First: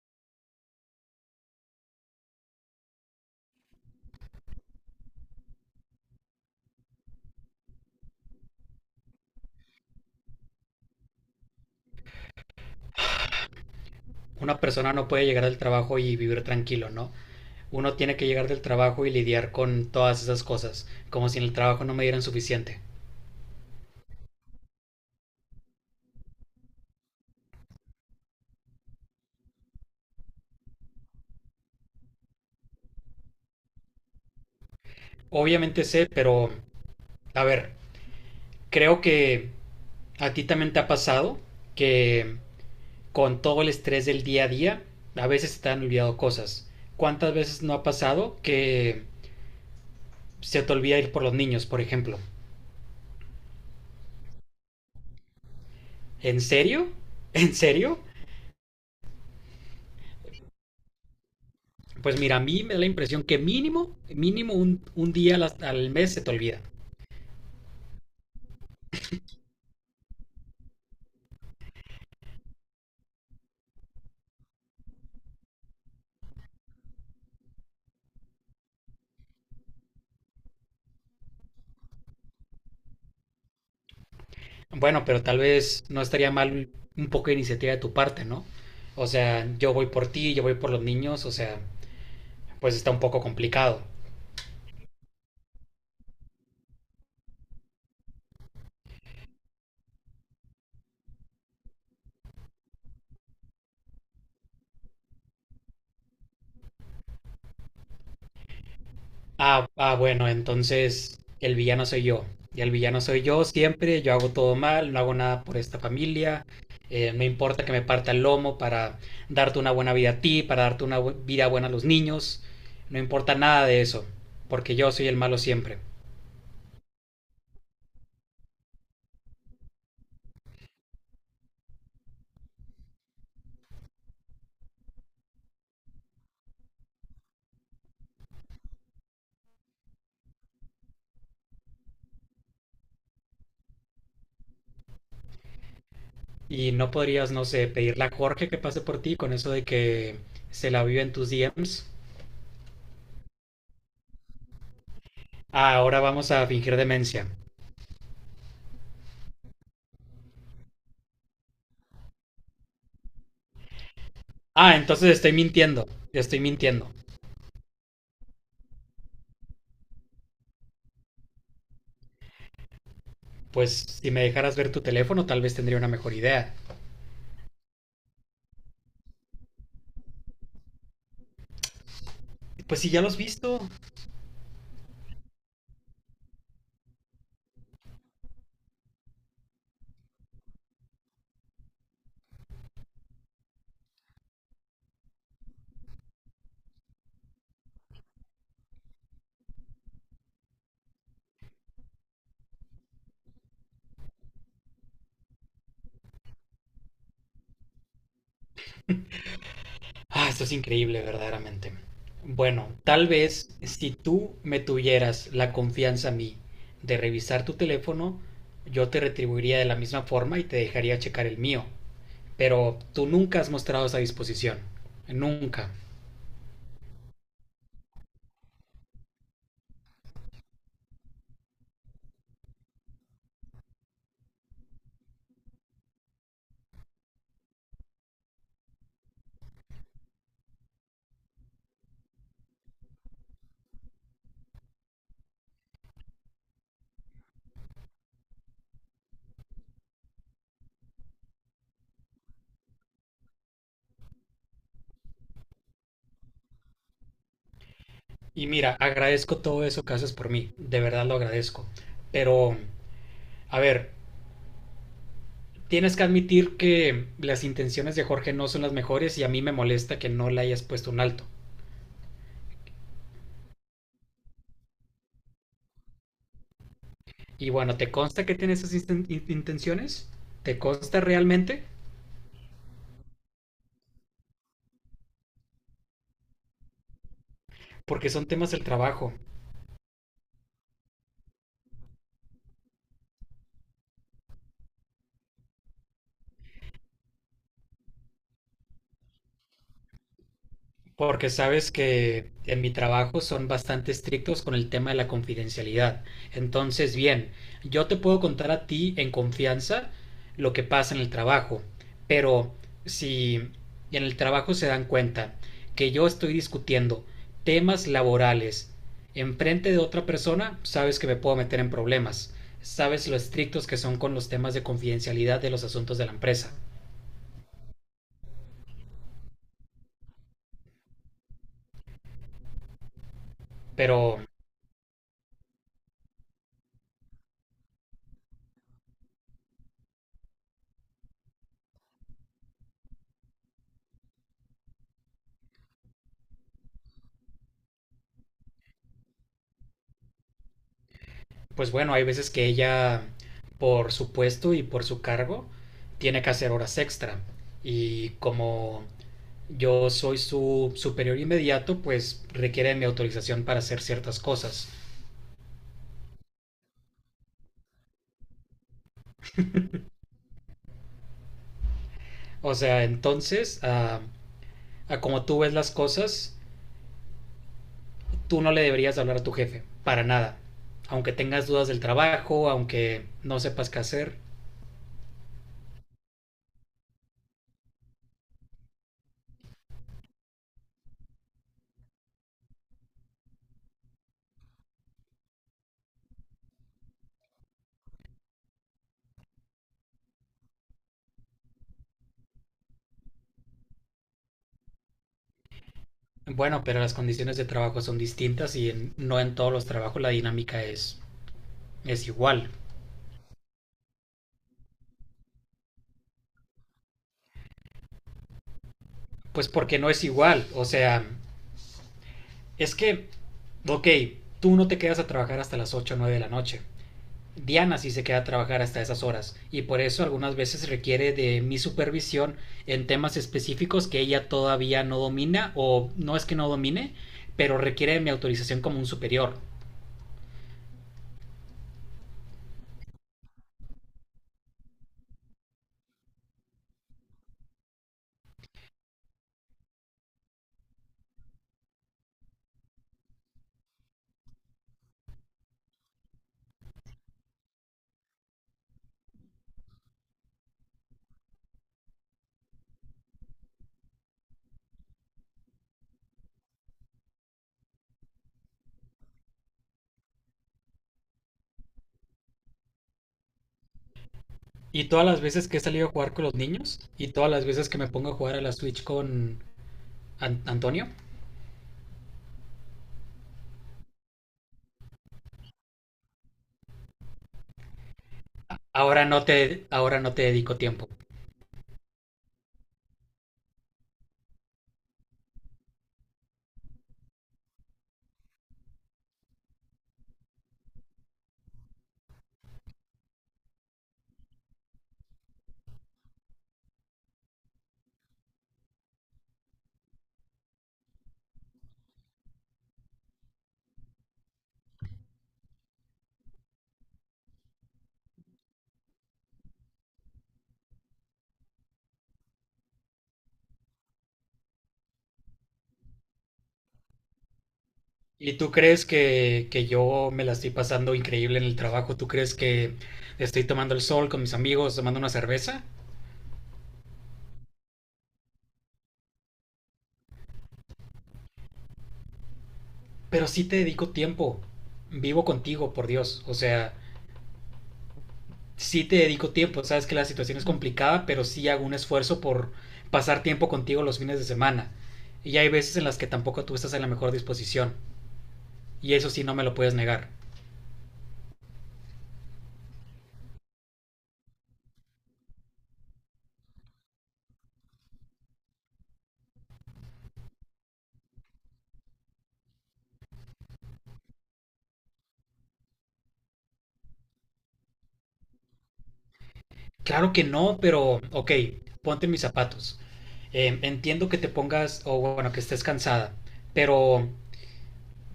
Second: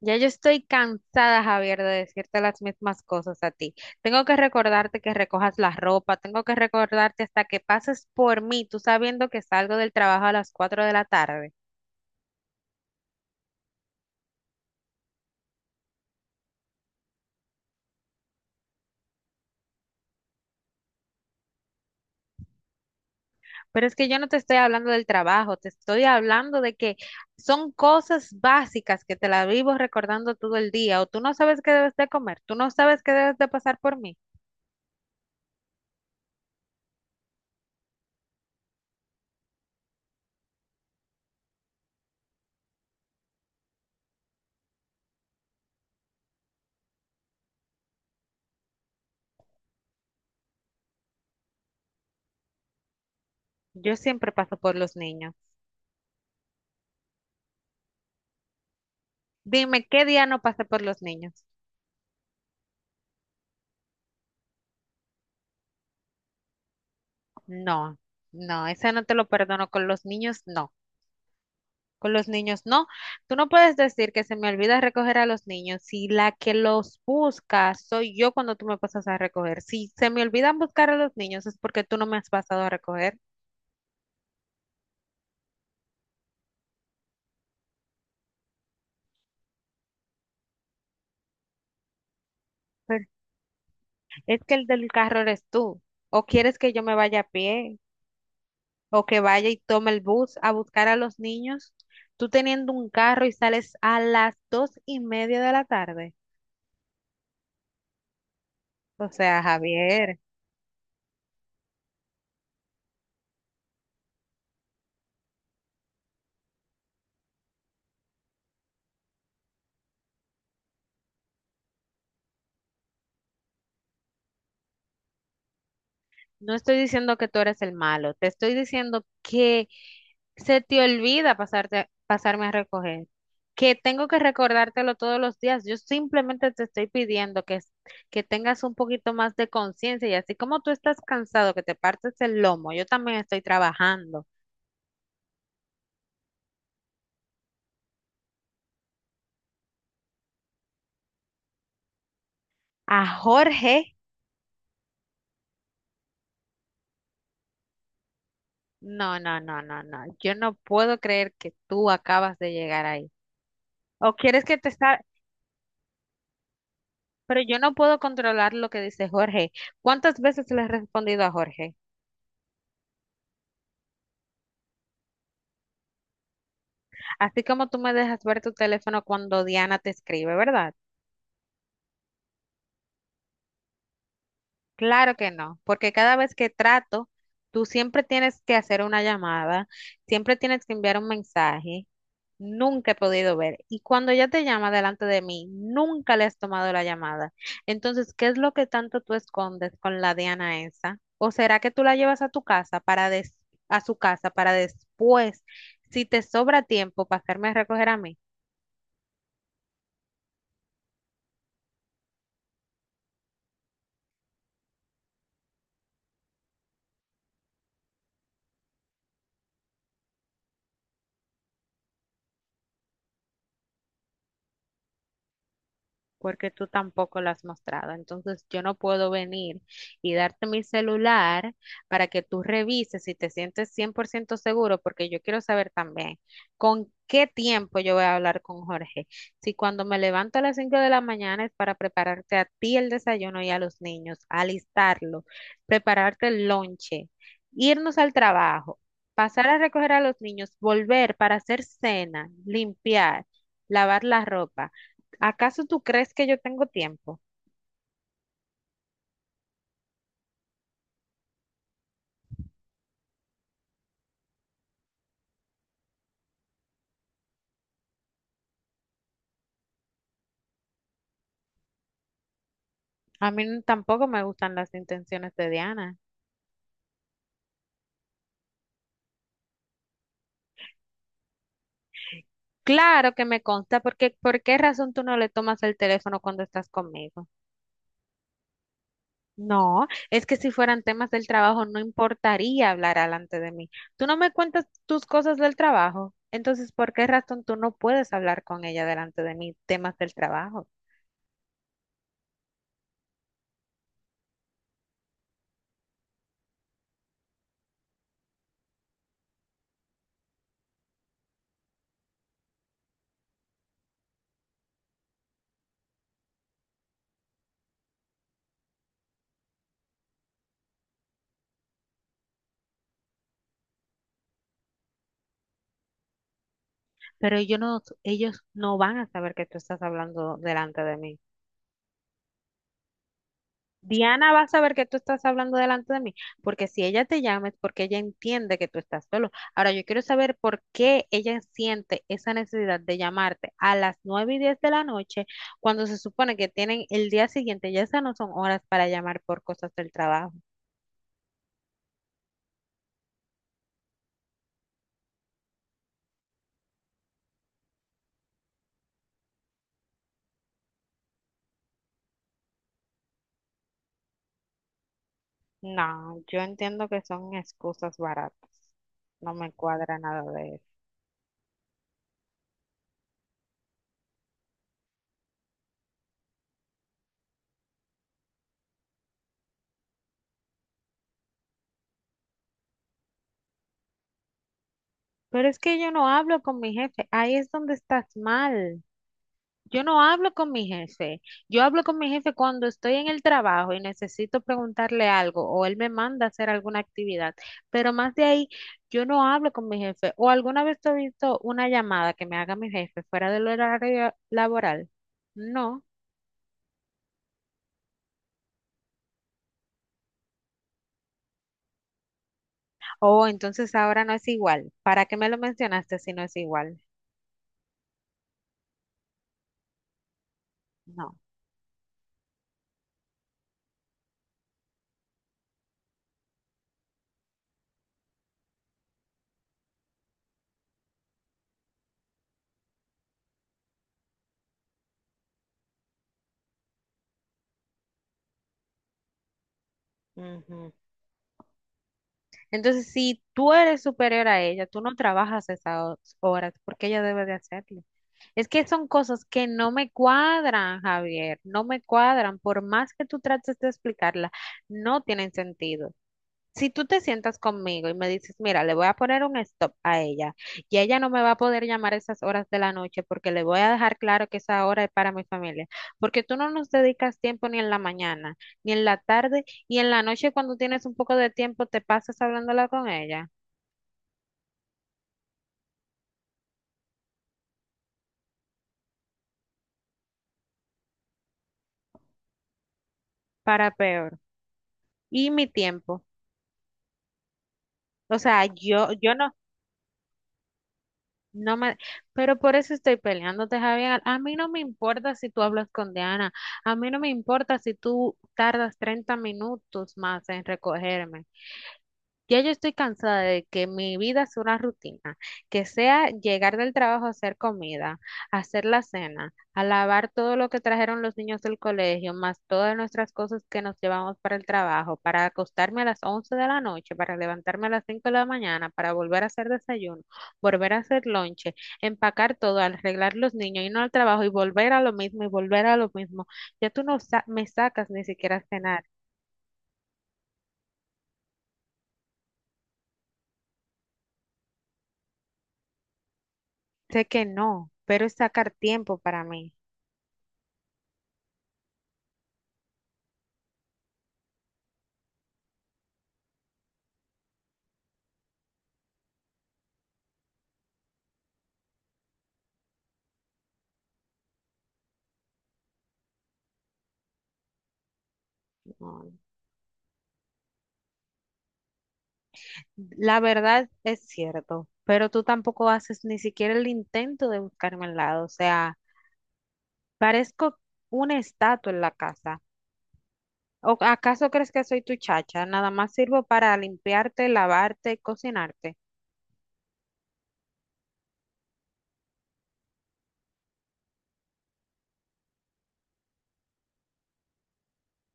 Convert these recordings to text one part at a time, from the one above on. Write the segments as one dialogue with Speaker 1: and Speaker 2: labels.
Speaker 1: Ya yo estoy cansada, Javier, de decirte las mismas cosas a ti. Tengo que recordarte que recojas la ropa, tengo que recordarte hasta que pases por mí, tú sabiendo que salgo del trabajo a las 4 de la tarde.
Speaker 2: Una persona no puede llegar del trabajo y vivir tranquilo, ¿no? Uno tiene que llegar del trabajo y lidiar con todas esas cosas, como si en el trabajo no me dieran suficiente.
Speaker 1: Pero es que yo no te estoy hablando del trabajo, te estoy hablando de que son cosas básicas que te las vivo recordando todo el día, o tú no sabes qué debes de comer, tú no sabes qué debes de pasar por mí.
Speaker 2: Obviamente sé, pero a ver, creo que a ti también te ha pasado que con todo el estrés del día a día, a veces se te han olvidado cosas. ¿Cuántas veces no ha pasado que se te olvida ir por los niños, por ejemplo?
Speaker 1: Yo siempre paso por los niños.
Speaker 2: ¿En serio? ¿En serio?
Speaker 1: Dime, ¿qué día no pasé por los niños?
Speaker 2: Pues mira, a mí me da la impresión que mínimo, mínimo un día al mes se te olvida.
Speaker 1: No, no, ese no te lo perdono con los niños, no. Con los niños, no. Tú no puedes decir que se me olvida recoger a los niños si la que los busca soy yo cuando tú me pasas a recoger. Si se me olvidan buscar a los niños es porque tú no me has pasado a recoger.
Speaker 2: Bueno, pero tal vez no estaría mal un poco de iniciativa de tu parte, ¿no? O sea, yo voy por ti, yo voy por los niños, o sea, pues está un
Speaker 1: Pero
Speaker 2: poco complicado.
Speaker 1: es que el del carro eres tú. O quieres que yo me vaya a pie o que vaya y tome el bus a buscar a los niños. Tú teniendo un carro y sales a las 2:30 de la tarde. O sea, Javier.
Speaker 2: Bueno, entonces el villano soy yo. Y el villano soy yo siempre, yo hago todo mal, no hago nada por esta familia, me importa que me parta el lomo para darte una buena vida a ti, para darte una vida buena a los niños, no importa nada de eso, porque yo soy el malo siempre.
Speaker 1: No estoy diciendo que tú eres el malo, te estoy diciendo que se te olvida pasarte, pasarme a recoger, que tengo que recordártelo todos los días. Yo simplemente te estoy pidiendo que, que tengas un poquito más de conciencia y así como tú estás cansado, que te partes el lomo, yo también estoy trabajando.
Speaker 2: Y no podrías, no sé, pedirle a Jorge que pase por ti con eso de que se la vive en tus DMs.
Speaker 1: A Jorge,
Speaker 2: Ah, ahora vamos a fingir demencia.
Speaker 1: no, no, no, no, no. Yo no puedo creer que tú acabas de llegar ahí. O quieres que te
Speaker 2: Ah,
Speaker 1: está,
Speaker 2: entonces estoy mintiendo, estoy mintiendo.
Speaker 1: pero yo no puedo controlar lo que dice Jorge. ¿Cuántas veces le has respondido a Jorge?
Speaker 2: Pues si me dejaras ver tu teléfono, tal vez tendría una mejor idea.
Speaker 1: Así como tú me dejas ver tu teléfono cuando Diana te escribe, ¿verdad?
Speaker 2: Pues si ya lo has visto.
Speaker 1: Claro que no, porque cada vez que trato, tú siempre tienes que hacer una llamada, siempre tienes que enviar un mensaje. Nunca he podido ver. Y cuando ella te llama delante de mí, nunca le has tomado la llamada. Entonces, ¿qué es lo que tanto tú escondes con la Diana esa? ¿O será que tú la llevas a tu casa para a su casa para después, si te sobra tiempo, pasarme a recoger a mí?
Speaker 2: Ah, esto es increíble, verdaderamente. Bueno, tal vez si tú me tuvieras la confianza a mí de revisar tu teléfono, yo te retribuiría de la misma forma y te dejaría checar el mío. Pero tú nunca has mostrado esa disposición. Nunca.
Speaker 1: Porque tú tampoco la has mostrado. Entonces yo no puedo venir y darte mi celular para que tú revises si te sientes 100% seguro, porque yo quiero saber también con qué tiempo yo voy a hablar con Jorge. Si cuando me levanto a las 5 de la mañana es para prepararte a ti el desayuno y a los niños, alistarlo, prepararte el lonche, irnos al trabajo. Pasar a recoger a los niños, volver para hacer cena, limpiar, lavar la ropa. ¿Acaso tú crees que yo tengo tiempo?
Speaker 2: Y mira, agradezco todo eso que haces por mí. De verdad lo agradezco. Pero, a ver, tienes que admitir que las intenciones de Jorge no son las mejores y a mí me molesta que no le hayas puesto un alto.
Speaker 1: A mí tampoco me gustan las intenciones de Diana.
Speaker 2: Y bueno, ¿te consta que tiene esas intenciones? ¿Te consta realmente?
Speaker 1: Claro que me consta, porque ¿por qué razón tú no le tomas el teléfono cuando estás conmigo?
Speaker 2: Porque son temas del trabajo.
Speaker 1: No, es que si fueran temas del trabajo no importaría hablar delante de mí. Tú no me cuentas tus cosas del trabajo, entonces ¿por qué razón tú no puedes hablar con ella delante de mí temas del trabajo?
Speaker 2: Porque sabes que en mi trabajo son bastante estrictos con el tema de la confidencialidad. Entonces, bien, yo te puedo contar a ti en confianza lo que pasa en el trabajo, pero si en el trabajo se dan cuenta que yo estoy discutiendo temas laborales enfrente de otra persona, sabes que me puedo meter en problemas. Sabes lo estrictos que son con los temas de confidencialidad de los asuntos de la empresa.
Speaker 1: Pero yo no, ellos no van a saber que tú estás hablando delante de mí.
Speaker 2: Pero
Speaker 1: Diana va a saber que tú estás hablando delante de mí, porque si ella te llama es porque ella entiende que tú estás solo. Ahora, yo quiero saber por qué ella siente esa necesidad de llamarte a las 9:10 de la noche, cuando se supone que tienen el día siguiente, ya esas no son horas para llamar por cosas del trabajo.
Speaker 2: pues bueno, hay veces que ella, por su puesto y por su cargo, tiene que hacer horas extra. Y como yo soy su superior inmediato, pues requiere mi autorización para hacer ciertas cosas.
Speaker 1: No, yo entiendo que son excusas baratas. No me cuadra nada de eso.
Speaker 2: O sea, entonces, a como tú ves las cosas, tú no le deberías hablar a tu jefe, para nada. Aunque tengas dudas del trabajo, aunque no sepas qué hacer.
Speaker 1: Pero es que yo no hablo con mi jefe, ahí es donde estás mal. Yo no hablo con mi jefe. Yo hablo con mi jefe cuando estoy en el trabajo y necesito preguntarle algo o él me manda a hacer alguna actividad. Pero más de ahí, yo no hablo con mi jefe. ¿O alguna vez te he visto una llamada que me haga mi jefe fuera del horario laboral? No.
Speaker 2: Bueno, pero las condiciones de trabajo son distintas y no en todos los trabajos la dinámica es igual.
Speaker 1: Oh, entonces ahora no es igual. ¿Para qué me lo mencionaste si no es igual?
Speaker 2: Pues porque no es igual. O sea,
Speaker 1: No.
Speaker 2: es que, ok, tú no te quedas a trabajar hasta las 8 o 9 de la noche. Diana sí se queda a trabajar hasta esas horas y por eso algunas veces requiere de mi supervisión en temas específicos que ella todavía no domina o no es que no domine, pero requiere de mi autorización como un superior.
Speaker 1: Ujú. Entonces, si tú eres superior a ella, tú no trabajas esas horas porque ella debe de hacerlo. Es que son cosas que no me cuadran, Javier, no me cuadran. Por más que tú trates de explicarla, no tienen sentido. Si tú te sientas conmigo y me dices, mira, le voy a poner un stop a ella y ella no me va a poder llamar a esas horas de la noche porque le voy a dejar claro que esa hora es para mi familia, porque tú no nos dedicas tiempo ni en la mañana, ni en la tarde y en la noche cuando tienes un poco de tiempo te pasas hablándola con ella,
Speaker 2: Y todas las veces que he salido a jugar con los niños y todas las veces que me pongo a jugar a la Switch con Antonio,
Speaker 1: para peor. Y mi tiempo. O sea, yo, yo no.
Speaker 2: ahora no te dedico tiempo.
Speaker 1: No me, pero por eso estoy peleándote, Javier. A mí no me importa si tú hablas con Diana. A mí no me importa si tú tardas 30 minutos más en recogerme. Ya yo estoy cansada de que mi vida sea una rutina, que sea llegar del trabajo a hacer comida, a hacer la cena, a lavar todo lo que trajeron los niños del colegio, más todas nuestras cosas que nos llevamos para el trabajo, para acostarme a las 11 de la noche, para levantarme a las 5 de la mañana, para volver a hacer desayuno, volver a hacer lonche, empacar todo, arreglar los niños, irnos al trabajo y volver a lo mismo y volver a lo mismo. Ya tú no me sacas ni
Speaker 2: ¿Y
Speaker 1: siquiera a
Speaker 2: tú
Speaker 1: cenar.
Speaker 2: crees que yo me la estoy pasando increíble en el trabajo? ¿Tú crees que estoy tomando el sol con mis amigos, tomando una cerveza?
Speaker 1: Sé que no, pero es sacar tiempo para mí.
Speaker 2: Pero sí te dedico tiempo. Vivo contigo, por Dios. O sea, sí te dedico tiempo. Sabes que la situación es complicada, pero sí hago un esfuerzo por pasar tiempo contigo los fines de semana. Y hay veces en las que tampoco tú estás en la mejor disposición. Y eso
Speaker 1: No.
Speaker 2: sí no me lo puedes negar.
Speaker 1: La verdad es cierto, pero tú tampoco haces ni siquiera el intento de buscarme al lado. O sea, parezco una estatua en la casa. ¿O acaso crees que soy tu chacha? Nada más sirvo para limpiarte, lavarte, cocinarte.
Speaker 2: Claro que no, pero ok, ponte mis zapatos. Entiendo que te pongas, o bueno, que estés cansada, pero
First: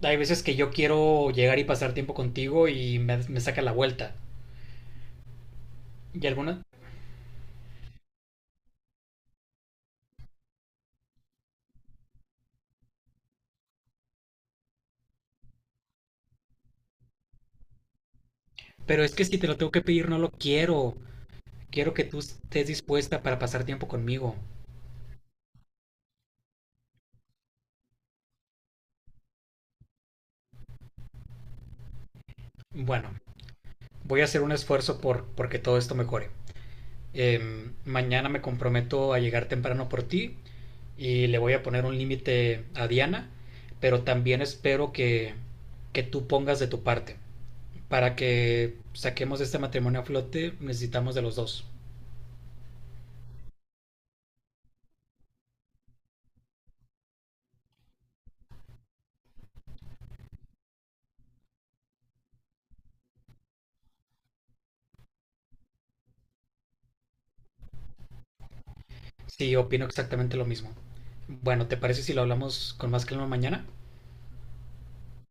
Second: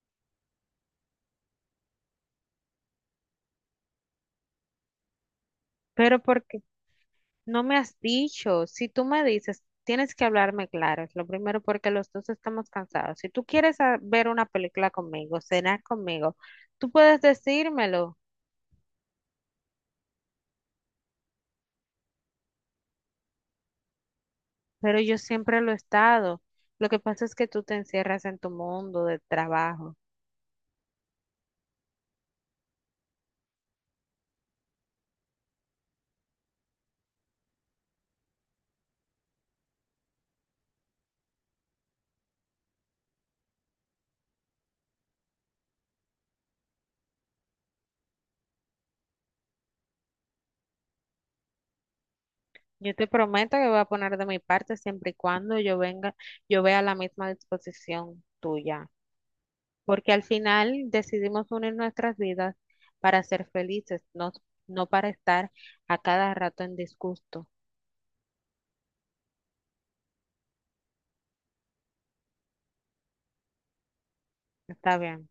Speaker 2: hay veces que yo quiero llegar y pasar tiempo contigo y me saca la vuelta.
Speaker 1: Pero
Speaker 2: ¿Y alguna?
Speaker 1: porque no me has dicho, si tú me dices, tienes que hablarme claro. Es lo primero porque los dos estamos cansados. Si tú quieres ver una película conmigo, cenar conmigo, tú puedes decírmelo.
Speaker 2: Pero es que si te lo tengo que pedir, no lo quiero. Quiero que tú estés dispuesta para pasar tiempo conmigo.
Speaker 1: Pero yo siempre lo he estado. Lo que pasa es que tú te encierras en tu mundo de trabajo.
Speaker 2: Bueno, voy a hacer un esfuerzo por porque todo esto mejore. Mañana me comprometo a llegar temprano por ti y le voy a poner un límite a Diana, pero también espero que tú pongas de tu parte. Para que saquemos este matrimonio a flote, necesitamos de los dos.
Speaker 1: Yo te prometo que voy a poner de mi parte siempre y cuando yo venga, yo vea la misma disposición tuya, porque al final decidimos unir nuestras vidas para ser felices, no, no para estar a cada rato en disgusto.
Speaker 2: Sí, opino exactamente lo mismo. Bueno, ¿te parece si lo hablamos con más calma mañana?
Speaker 1: Está bien.